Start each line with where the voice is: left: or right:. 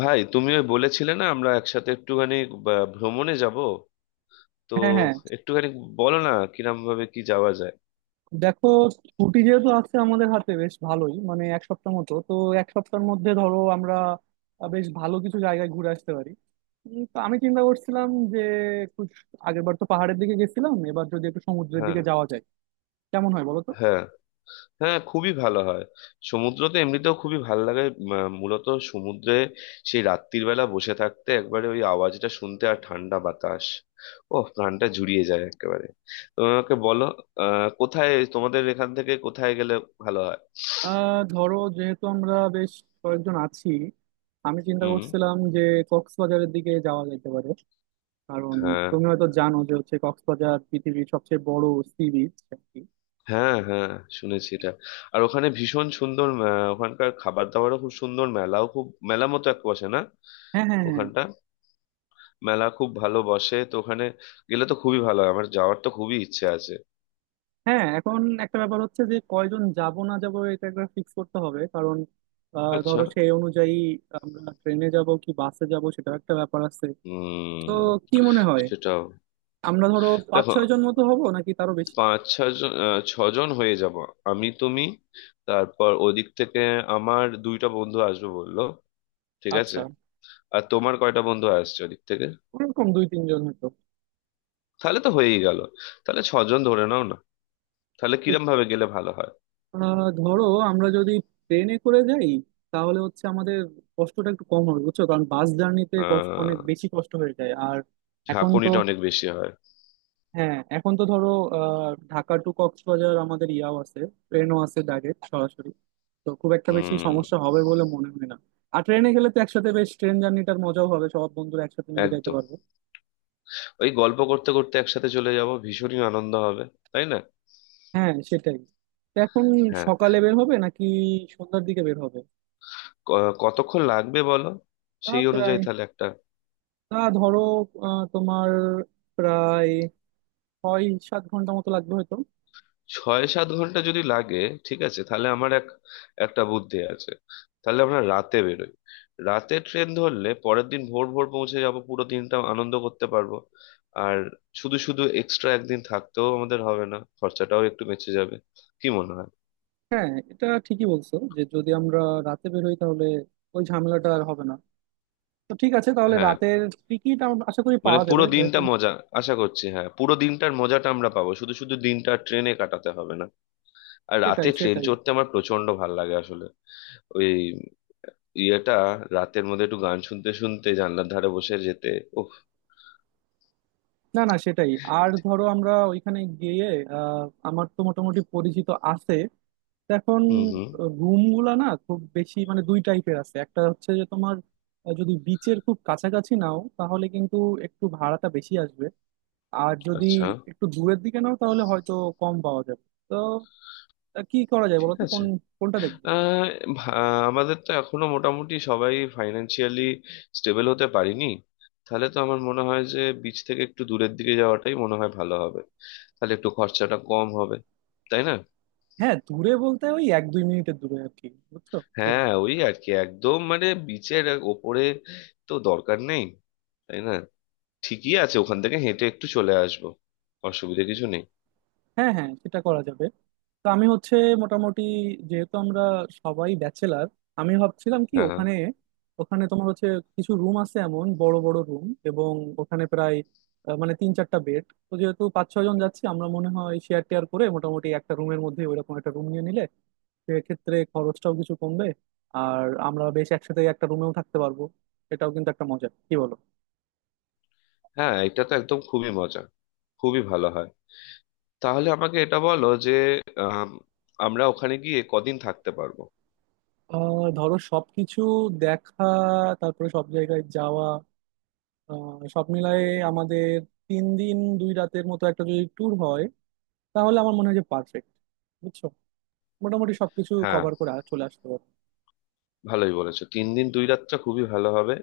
left: ভাই, তুমি ওই বলেছিলে না আমরা একসাথে একটুখানি ভ্রমণে যাব? তো
right: হ্যাঁ, হ্যাঁ,
left: একটুখানি বলো না কিরম ভাবে কি যাওয়া যায়।
right: দেখো, ছুটি যেহেতু আছে আমাদের হাতে বেশ ভালোই, মানে এক সপ্তাহ মতো তো। এক সপ্তাহের মধ্যে ধরো আমরা বেশ ভালো কিছু জায়গায় ঘুরে আসতে পারি। তো আমি চিন্তা করছিলাম যে একটু আগের বার তো পাহাড়ের দিকে গেছিলাম, এবার যদি একটু সমুদ্রের
left: হ্যাঁ,
right: দিকে যাওয়া যায় কেমন হয় বলো তো।
left: হ্যাঁ, হ্যাঁ, খুবই ভালো হয়। সমুদ্র তো এমনিতেও খুবই ভালো লাগে। মূলত সমুদ্রে সেই রাত্রির বেলা বসে থাকতে, একবারে ওই আওয়াজটা শুনতে আর ঠান্ডা বাতাস, ও, প্রাণটা জুড়িয়ে যায় একেবারে। তো আমাকে বলো, কোথায় তোমাদের এখান থেকে কোথায় গেলে ভালো হয়।
right: ধরো, যেহেতু আমরা বেশ কয়েকজন আছি, আমি চিন্তা
left: হুম।
right: করছিলাম যে কক্সবাজারের দিকে যাওয়া যেতে পারে, কারণ
left: হ্যাঁ,
right: তুমি হয়তো জানো যে হচ্ছে কক্সবাজার পৃথিবীর সবচেয়ে বড় সি বিচ।
left: হ্যাঁ, হ্যাঁ, শুনেছি এটা। আর ওখানে ভীষণ সুন্দর। ওখানকার খাবার দাবারও খুব সুন্দর, মেলাও খুব, মেলা মতো এক বসে না
right: হ্যাঁ, হ্যাঁ, হ্যাঁ,
left: ওখানটা। মেলা খুব ভালো বসে তো ওখানে, গেলে তো খুবই ভালো হয়। আমার যাওয়ার তো খুবই ইচ্ছে আছে।
right: হ্যাঁ, এখন একটা ব্যাপার হচ্ছে যে কয়জন যাব না যাব এটা একটা ফিক্স করতে হবে, কারণ
left: আচ্ছা।
right: ধরো সেই অনুযায়ী আমরা ট্রেনে যাব কি বাসে যাব সেটাও একটা ব্যাপার আছে। তো
left: উম।
right: কি মনে হয়,
left: সেটাও।
right: আমরা ধরো পাঁচ
left: দেখো,
right: ছয় জন মতো হব নাকি তারও বেশি?
left: পাঁচ ছজন, ছজন হয়ে যাব। আমি, তুমি, তারপর ওদিক থেকে আমার দুইটা বন্ধু আসবে বললো। ঠিক আছে।
right: আচ্ছা,
left: আর তোমার কয়টা বন্ধু আসছে ওদিক থেকে?
right: ওরকম দুই তিনজন হতো।
left: তাহলে তো হয়েই গেল। তাহলে ছজন ধরে নাও না। তাহলে
right: ঠিক।
left: কিরম ভাবে গেলে ভালো হয়?
right: ধরো আমরা যদি ট্রেনে করে যাই তাহলে হচ্ছে আমাদের কষ্টটা একটু কম হবে বুঝছো, কারণ বাস জার্নিতে অনেক
left: আহ,
right: বেশি কষ্ট হয়ে যায়। আর এখন তো,
left: ঝাঁকুনিটা অনেক বেশি হয়।
right: হ্যাঁ এখন তো ধরো ঢাকা টু কক্সবাজার আমাদের ইয়াও আছে, ট্রেনও আছে ডাইরেক্ট সরাসরি। তো খুব একটা বেশি
left: হুম।
right: সমস্যা হবে বলে মনে হয় না। আর ট্রেনে গেলে তো একসাথে বেশ ট্রেন জার্নিটার মজাও হবে, সব বন্ধুরা একসাথে মিলে যাইতে
left: একদম,
right: পারবো।
left: ওই গল্প করতে করতে একসাথে চলে যাব, ভীষণই আনন্দ হবে, তাই না?
right: হ্যাঁ, সেটাই। তো এখন
left: হ্যাঁ।
right: সকালে বের হবে নাকি সন্ধ্যার দিকে বের হবে?
left: কতক্ষণ লাগবে বলো?
right: তা
left: সেই অনুযায়ী
right: প্রায়,
left: তাহলে একটা।
right: তা ধরো তোমার প্রায় 6-7 ঘন্টা মতো লাগবে হয়তো।
left: ছয় সাত ঘন্টা যদি লাগে, ঠিক আছে, তাহলে আমার একটা বুদ্ধি আছে। তাহলে আমরা রাতে বেরোই। রাতে ট্রেন ধরলে পরের দিন ভোর ভোর পৌঁছে যাব, পুরো দিনটা আনন্দ করতে পারবো। আর শুধু শুধু এক্সট্রা একদিন থাকতেও আমাদের হবে না, খরচাটাও একটু বেঁচে যাবে। কি মনে হয়?
right: হ্যাঁ, এটা ঠিকই বলছো যে যদি আমরা রাতে বের হই তাহলে ওই ঝামেলাটা আর হবে না। তো ঠিক আছে, তাহলে
left: হ্যাঁ,
right: রাতের টিকিট আশা করি
left: মানে
right: পাওয়া যাবে
left: পুরো দিনটা
right: যেহেতু।
left: মজা। আশা করছি, হ্যাঁ, পুরো দিনটার মজাটা আমরা পাবো, শুধু শুধু দিনটা ট্রেনে কাটাতে হবে না। আর
right: সেটাই,
left: রাতে ট্রেন
right: সেটাই।
left: চড়তে আমার প্রচন্ড ভাল লাগে আসলে। ওই ইয়েটা, রাতের মধ্যে একটু গান শুনতে শুনতে জানলার ধারে বসে যেতে, ও।
right: না, না, সেটাই। আর ধরো আমরা ওইখানে গিয়ে আহ, আমার তো মোটামুটি পরিচিত আছে। তো এখন
left: হুম, হুম।
right: রুম গুলা না খুব বেশি মানে দুই টাইপের আছে, একটা হচ্ছে যে তোমার যদি বিচের খুব কাছাকাছি নাও তাহলে কিন্তু একটু ভাড়াটা বেশি আসবে। আর যদি
left: আচ্ছা।
right: একটু দূরের দিকে নাও তাহলে হয়তো কম পাওয়া যাবে তো। কি করা যায় বলো
left: ঠিক
right: তো,
left: আছে।
right: কোনটা দেখবো?
left: আহ, ভা- আমাদের তো এখনো মোটামুটি সবাই ফাইনান্সিয়ালি স্টেবল হতে পারিনি। তাহলে তো আমার মনে হয় যে বিচ থেকে একটু দূরের দিকে যাওয়াটাই মনে হয় ভালো হবে। তাহলে একটু খরচাটা কম হবে, তাই না?
right: হ্যাঁ, দূরে বলতে ওই এক দুই মিনিটের দূরে আর কি, বুঝছো,
left: হ্যাঁ,
right: এরকম।
left: ওই আর কি, একদম মানে বিচের ওপরে তো দরকার নেই, তাই না? ঠিকই আছে, ওখান থেকে হেঁটে একটু চলে আসবো, অসুবিধা কিছু নেই।
right: হ্যাঁ, হ্যাঁ, সেটা করা যাবে। তো আমি হচ্ছে মোটামুটি, যেহেতু আমরা সবাই ব্যাচেলার, আমি ভাবছিলাম কি
left: হ্যাঁ,
right: ওখানে, ওখানে তোমার হচ্ছে কিছু রুম আছে এমন, বড় বড় রুম, এবং ওখানে প্রায় মানে তিন চারটা বেড। তো যেহেতু পাঁচ ছয় জন যাচ্ছি আমরা, মনে হয় শেয়ার টেয়ার করে মোটামুটি একটা রুমের মধ্যে ওইরকম একটা রুম নিয়ে নিলে সেক্ষেত্রে খরচটাও কিছু কমবে। আর আমরা বেশ একসাথে একটা রুমেও থাকতে পারবো। এটাও কিন্তু একটা মজা, কি বলো।
left: হ্যাঁ, এটা তো একদম খুবই মজা, খুবই ভালো হয়। তাহলে আমাকে এটা বলো যে আম, আমরা ওখানে গিয়ে কদিন থাকতে পারবো?
right: ধরো সবকিছু দেখা, তারপরে সব জায়গায় যাওয়া, সব মিলায়ে আমাদের তিন দিন দুই রাতের মতো একটা যদি ট্যুর হয় তাহলে আমার মনে হয় যে পারফেক্ট। বুঝছো, মোটামুটি সবকিছু
left: হ্যাঁ,
right: কভার করে চলে আসতে পারবো।
left: ভালোই বলেছো, তিন দিন দুই রাতটা খুবই ভালো হবে।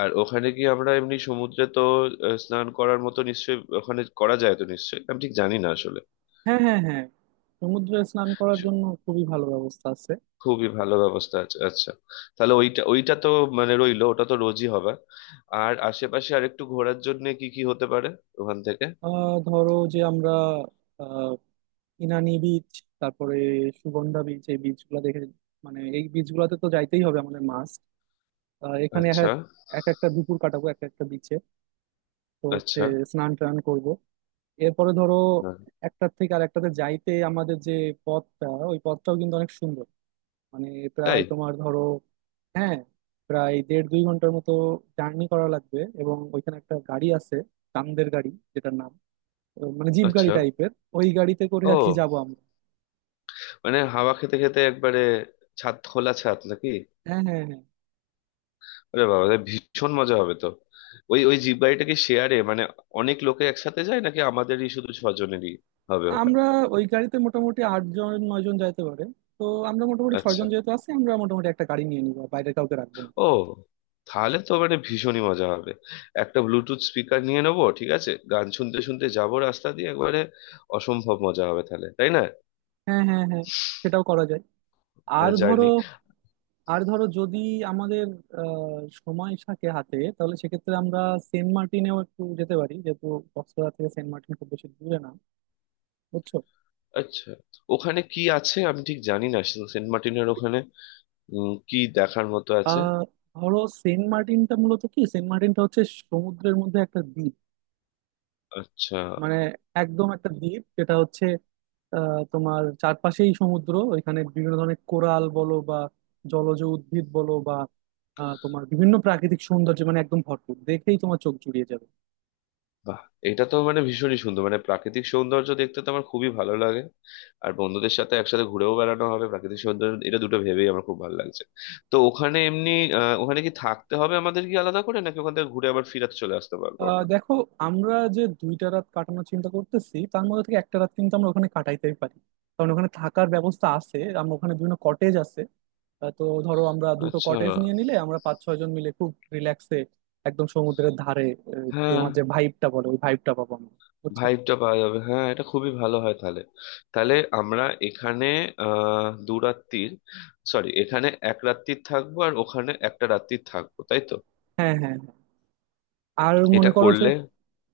left: আর ওখানে গিয়ে আমরা এমনি সমুদ্রে তো, স্নান করার মতো নিশ্চয়ই ওখানে করা যায় তো? নিশ্চয়ই, আমি ঠিক জানি না আসলে।
right: হ্যাঁ, হ্যাঁ, হ্যাঁ, সমুদ্রে স্নান করার জন্য খুবই ভালো ব্যবস্থা আছে।
left: খুবই ভালো ব্যবস্থা আছে, আচ্ছা। তাহলে ওইটা ওইটা তো, মানে রইলো, ওটা তো রোজই হবে। আর আশেপাশে আর একটু ঘোরার জন্য কি কি হতে পারে ওখান থেকে?
right: ধরো যে আমরা আহ, ইনানি বিচ, তারপরে সুগন্ধা বিচ, এই বিচগুলো দেখে মানে এই বিচগুলোতে তো যাইতেই হবে আমাদের মাস্ট। এখানে এক
left: আচ্ছা।
right: এক এক একটা দুপুর কাটাবো এক একটা বিচে। তো হচ্ছে
left: আচ্ছা।
right: স্নান টান করবো। এরপরে ধরো
left: হ্যাঁ।
right: একটার থেকে আর একটাতে যাইতে আমাদের যে পথটা, ওই পথটাও কিন্তু অনেক সুন্দর, মানে প্রায়
left: তাই?
right: তোমার ধরো, হ্যাঁ, প্রায় 1.5-2 ঘন্টার মতো জার্নি করা লাগবে। এবং ওইখানে একটা গাড়ি আছে, কান্দের গাড়ি যেটার নাম, ও মানে জিপ গাড়ি
left: আচ্ছা।
right: টাইপের, ওই গাড়িতে করে আর কি
left: ও,
right: যাবো আমরা।
left: মানে হাওয়া খেতে খেতে একবারে, ছাদ খোলা ছাদ নাকি?
right: হ্যাঁ, হ্যাঁ, হ্যাঁ,
left: আরে বাবা, তাহলে ভীষণ মজা হবে তো। ওই, ওই জিপ গাড়িটা কি শেয়ারে, মানে অনেক লোকে একসাথে যায় নাকি আমাদেরই শুধু ছজনেরই হবে ওটা?
right: আমরা ওই গাড়িতে মোটামুটি আটজন নয়জন যাইতে পারে। তো আমরা মোটামুটি
left: আচ্ছা।
right: ছয়জন যেহেতু আছি, আমরা মোটামুটি একটা গাড়ি নিয়ে নিবো আর বাইরে কাউকে রাখবো না।
left: ও, তাহলে তো মানে ভীষণই মজা হবে। একটা ব্লুটুথ স্পিকার নিয়ে নেবো, ঠিক আছে, গান শুনতে শুনতে যাবো রাস্তা দিয়ে একবারে, অসম্ভব মজা হবে তাহলে, তাই না?
right: হ্যাঁ, হ্যাঁ, হ্যাঁ, সেটাও করা যায়। আর
left: হ্যাঁ,
right: ধরো
left: জার্নি।
right: আর ধরো যদি আমাদের আহ, সময় থাকে হাতে তাহলে সেক্ষেত্রে আমরা সেন্ট মার্টিনেও একটু যেতে পারি, যেহেতু কক্সবাজার থেকে সেন্ট মার্টিন খুব বেশি দূরে না, বুঝছো।
left: আচ্ছা, ওখানে কি আছে আমি ঠিক জানি না, সেন্ট মার্টিনের ওখানে? কি দেখার মতো আছে?
right: আহ ধরো, সেন্ট মার্টিনটা মূলত কি, সেন্ট মার্টিনটা হচ্ছে সমুদ্রের মধ্যে একটা দ্বীপ,
left: আচ্ছা।
right: মানে একদম একটা দ্বীপ যেটা হচ্ছে তোমার চারপাশেই সমুদ্র। ওইখানে বিভিন্ন ধরনের কোরাল বলো বা জলজ উদ্ভিদ বলো বা তোমার বিভিন্ন প্রাকৃতিক সৌন্দর্য, মানে একদম ভরপুর, দেখেই তোমার চোখ জুড়িয়ে যাবে।
left: বাহ, এটা তো মানে ভীষণই সুন্দর, মানে প্রাকৃতিক সৌন্দর্য দেখতে তো আমার খুবই ভালো লাগে। আর বন্ধুদের সাথে একসাথে ঘুরেও বেড়ানো হবে, প্রাকৃতিক সৌন্দর্য, এটা দুটো ভেবেই আমার খুব ভালো লাগছে। তো ওখানে এমনি, আহ, ওখানে কি থাকতে হবে আমাদের, কি আলাদা করে নাকি ওখান থেকে ঘুরে আবার ফিরাতে চলে আসতে পারবো আমরা?
right: দেখো, আমরা যে দুইটা রাত কাটানোর চিন্তা করতেছি তার মধ্যে থেকে একটা রাত কিন্তু আমরা ওখানে কাটাইতেই পারি, কারণ ওখানে থাকার ব্যবস্থা আছে, আমরা ওখানে বিভিন্ন কটেজ আছে। তো ধরো আমরা দুটো
left: আচ্ছা।
right: কটেজ নিয়ে নিলে আমরা পাঁচ ছয় জন মিলে খুব রিল্যাক্সে একদম সমুদ্রের ধারে
left: হ্যাঁ,
right: তোমার যে ভাইবটা বলে ওই ভাইবটা পাবো আমরা, বুঝছো।
left: ভাইবটা পাওয়া যাবে, হ্যাঁ, এটা খুবই ভালো হয় তাহলে। তাহলে আমরা এখানে, আহ, দু রাত্রির, সরি, এখানে এক রাত্রির থাকবো আর ওখানে একটা রাত্রির থাকবো, তাই তো?
right: হ্যাঁ, হ্যাঁ, হ্যাঁ। আর মনে
left: এটা
right: করো যে,
left: করলে।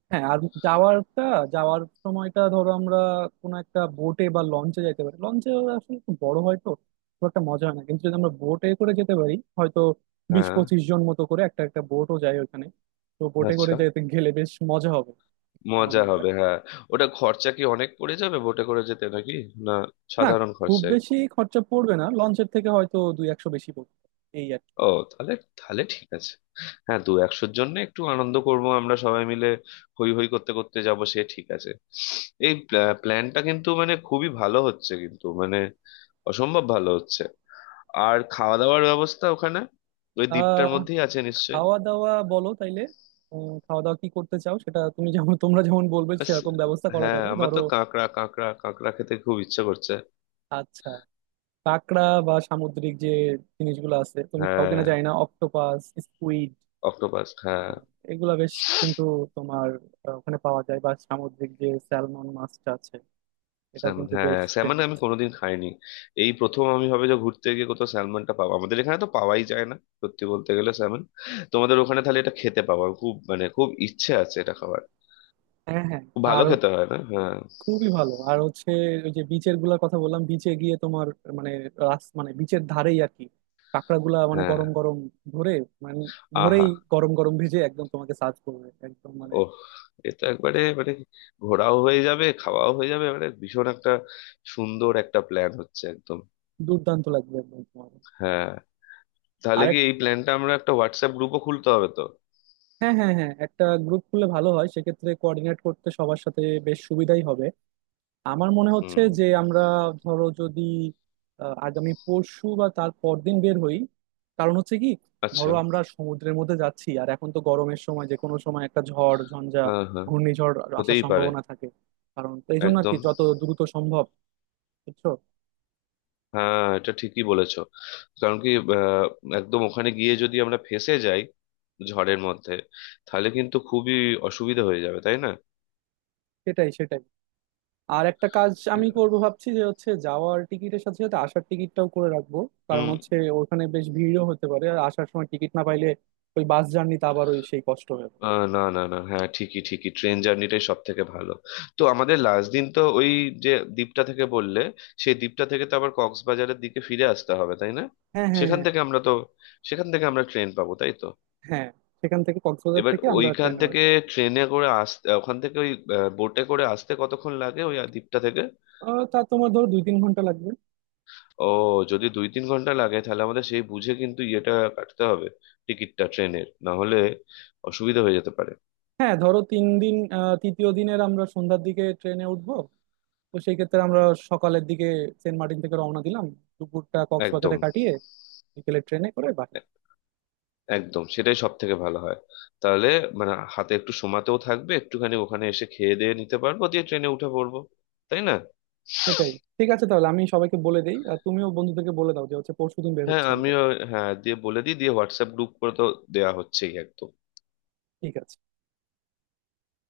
right: হ্যাঁ, আর যাওয়ারটা যাওয়ার সময়টা ধরো আমরা কোনো একটা বোটে বা লঞ্চে যেতে পারি। লঞ্চে আসলে একটু বড় হয় তো, খুব একটা মজা হয় না, কিন্তু যদি আমরা বোটে করে যেতে পারি হয়তো, বিশ
left: হ্যাঁ।
right: পঁচিশ জন মতো করে একটা একটা বোটও যায় ওখানে। তো বোটে করে
left: আচ্ছা,
right: যেতে গেলে বেশ মজা হবে আমার
left: মজা
right: মনে হয়।
left: হবে, হ্যাঁ। ওটা খরচা কি অনেক পড়ে যাবে বোটে করে যেতে নাকি? না,
right: না,
left: সাধারণ
right: খুব
left: খরচায়?
right: বেশি খরচা পড়বে না, লঞ্চের থেকে হয়তো দুই একশো বেশি পড়বে এই আর কি।
left: ও, তাহলে, তাহলে ঠিক আছে। হ্যাঁ, দু একশোর জন্য একটু আনন্দ করব আমরা সবাই মিলে, হই হই করতে করতে যাব, সে ঠিক আছে। এই প্ল্যানটা কিন্তু মানে খুবই ভালো হচ্ছে, কিন্তু মানে অসম্ভব ভালো হচ্ছে। আর খাওয়া দাওয়ার ব্যবস্থা ওখানে, ওই দ্বীপটার
right: আহ
left: মধ্যেই আছে নিশ্চয়ই?
right: খাওয়া দাওয়া বলো তাইলে, খাওয়া দাওয়া কি করতে চাও সেটা তুমি যেমন, তোমরা যেমন বলবে
left: আস,
right: সেরকম ব্যবস্থা করা
left: হ্যাঁ,
right: যাবে
left: আমার
right: ধরো।
left: তো কাঁকড়া, কাঁকড়া, কাঁকড়া খেতে খুব ইচ্ছে করছে।
right: আচ্ছা, কাঁকড়া বা সামুদ্রিক যে জিনিসগুলো আছে তুমি খাও কিনা
left: হ্যাঁ,
right: জানি না, অক্টোপাস, স্কুইড,
left: অক্টোপাস, হ্যাঁ।
right: এগুলা বেশ কিন্তু তোমার ওখানে পাওয়া যায়। বা সামুদ্রিক যে স্যালমন মাছটা আছে এটাও
left: স্যালমন,
right: কিন্তু বেশ
left: হ্যাঁ, স্যালমন আমি
right: ফেমাস।
left: কোনোদিন খাইনি। এই প্রথম আমি ভাবে যে ঘুরতে গিয়ে কোথাও স্যালমনটা পাবো, আমাদের এখানে তো পাওয়াই যায় না সত্যি বলতে গেলে, স্যালমন। তোমাদের ওখানে তাহলে এটা খেতে পাবো, আমি খুব মানে খুব ইচ্ছে আছে এটা খাবার।
right: হ্যাঁ, হ্যাঁ,
left: খুব ভালো
right: আর
left: খেতে, হয় না? হ্যাঁ,
right: খুবই ভালো। আর হচ্ছে ওই যে বিচের গুলার কথা বললাম, বিচে গিয়ে তোমার, মানে রাস মানে বিচের ধারেই আর কি, কাঁকড়া গুলা মানে
left: হ্যাঁ।
right: গরম গরম ধরে, মানে ধরেই
left: আহা।
right: গরম গরম ভেজে একদম তোমাকে সার্ভ করবে একদম, মানে
left: ওহ, এ তো একবারে মানে ঘোরাও হয়ে যাবে, খাওয়াও হয়ে যাবে, মানে ভীষণ একটা সুন্দর একটা প্ল্যান হচ্ছে একদম।
right: দুর্দান্ত লাগবে একদম তোমার।
left: হ্যাঁ। তাহলে কি এই প্ল্যানটা আমরা একটা হোয়াটসঅ্যাপ গ্রুপও খুলতে হবে তো?
right: হ্যাঁ, হ্যাঁ, হ্যাঁ, একটা গ্রুপ খুললে ভালো হয়, সেক্ষেত্রে কোঅর্ডিনেট করতে সবার সাথে বেশ সুবিধাই হবে। আমার মনে হচ্ছে
left: হুম।
right: যে আমরা ধরো যদি আগামী পরশু বা তার পরদিন বের হই, কারণ হচ্ছে কি,
left: আচ্ছা।
right: ধরো আমরা সমুদ্রের মধ্যে যাচ্ছি আর এখন তো গরমের সময়, যে কোনো সময় একটা ঝড় ঝঞ্ঝা,
left: হ্যাঁ, হ্যাঁ,
right: ঘূর্ণিঝড় আসার
left: হতেই পারে।
right: সম্ভাবনা থাকে। কারণ তো এই জন্য আর কি,
left: একদম।
right: যত দ্রুত সম্ভব, বুঝছো।
left: হ্যাঁ, এটা ঠিকই বলেছো। কারণ কি, আহ, একদম ওখানে গিয়ে যদি আমরা ফেঁসে যাই ঝড়ের মধ্যে, তাহলে কিন্তু খুবই অসুবিধা হয়ে যাবে, তাই না?
right: সেটাই, সেটাই। আর একটা কাজ আমি করব ভাবছি যে হচ্ছে যাওয়ার টিকিটের সাথে সাথে আসার টিকিটটাও করে রাখবো, কারণ
left: হুম।
right: হচ্ছে ওখানে বেশ ভিড়ও হতে পারে, আর আসার সময় টিকিট না পাইলে ওই বাস জার্নিতে আবার ওই সেই কষ্ট হয়ে যাবে।
left: আহ, না, না, না, হ্যাঁ, ঠিকই, ঠিকই, ট্রেন জার্নিটাই সব থেকে ভালো। তো আমাদের লাস্ট দিন তো ওই যে দ্বীপটা থেকে বললে, সেই দ্বীপটা থেকে তো আবার কক্সবাজারের দিকে ফিরে আসতে হবে, তাই না?
right: হ্যাঁ, হ্যাঁ,
left: সেখান
right: হ্যাঁ,
left: থেকে আমরা তো, সেখান থেকে আমরা ট্রেন পাবো, তাই তো?
right: হ্যাঁ, সেখান থেকে কক্সবাজার
left: এবার
right: থেকে আমরা
left: ওইখান
right: ট্রেনে
left: থেকে
right: উঠবো।
left: ট্রেনে করে আসতে, ওখান থেকে ওই বোটে করে আসতে কতক্ষণ লাগে ওই দ্বীপটা থেকে?
right: তা তোমার ধরো 2-3 ঘন্টা লাগবে।
left: ও, যদি দুই তিন ঘন্টা লাগে, তাহলে আমাদের সেই বুঝে কিন্তু ইয়েটা কাটতে হবে, টিকিটটা, ট্রেনের। না হলে অসুবিধা হয়ে যেতে পারে।
right: হ্যাঁ ধরো তিন দিন, তৃতীয় দিনের আমরা সন্ধ্যার দিকে ট্রেনে উঠবো। তো সেই ক্ষেত্রে আমরা সকালের দিকে সেন্ট মার্টিন থেকে রওনা দিলাম, দুপুরটা কক্সবাজারে
left: একদম।
right: কাটিয়ে বিকেলে ট্রেনে করে বাড়ি।
left: এ- একদম সেটাই সব থেকে ভালো হয় তাহলে, মানে হাতে একটু সময়তেও থাকবে, একটুখানি ওখানে এসে খেয়ে দিয়ে নিতে পারবো দিয়ে ট্রেনে উঠে পড়বো, তাই না?
right: সেটাই। ঠিক আছে তাহলে আমি সবাইকে বলে দিই আর তুমিও বন্ধুদেরকে বলে দাও যে হচ্ছে পরশুদিন বের
left: হ্যাঁ,
right: হচ্ছে আমরা।
left: আমিও, হ্যাঁ, দিয়ে বলে দিই দিয়ে হোয়াটসঅ্যাপ গ্রুপ করে তো দেওয়া হচ্ছেই একদম।
right: ঠিক আছে।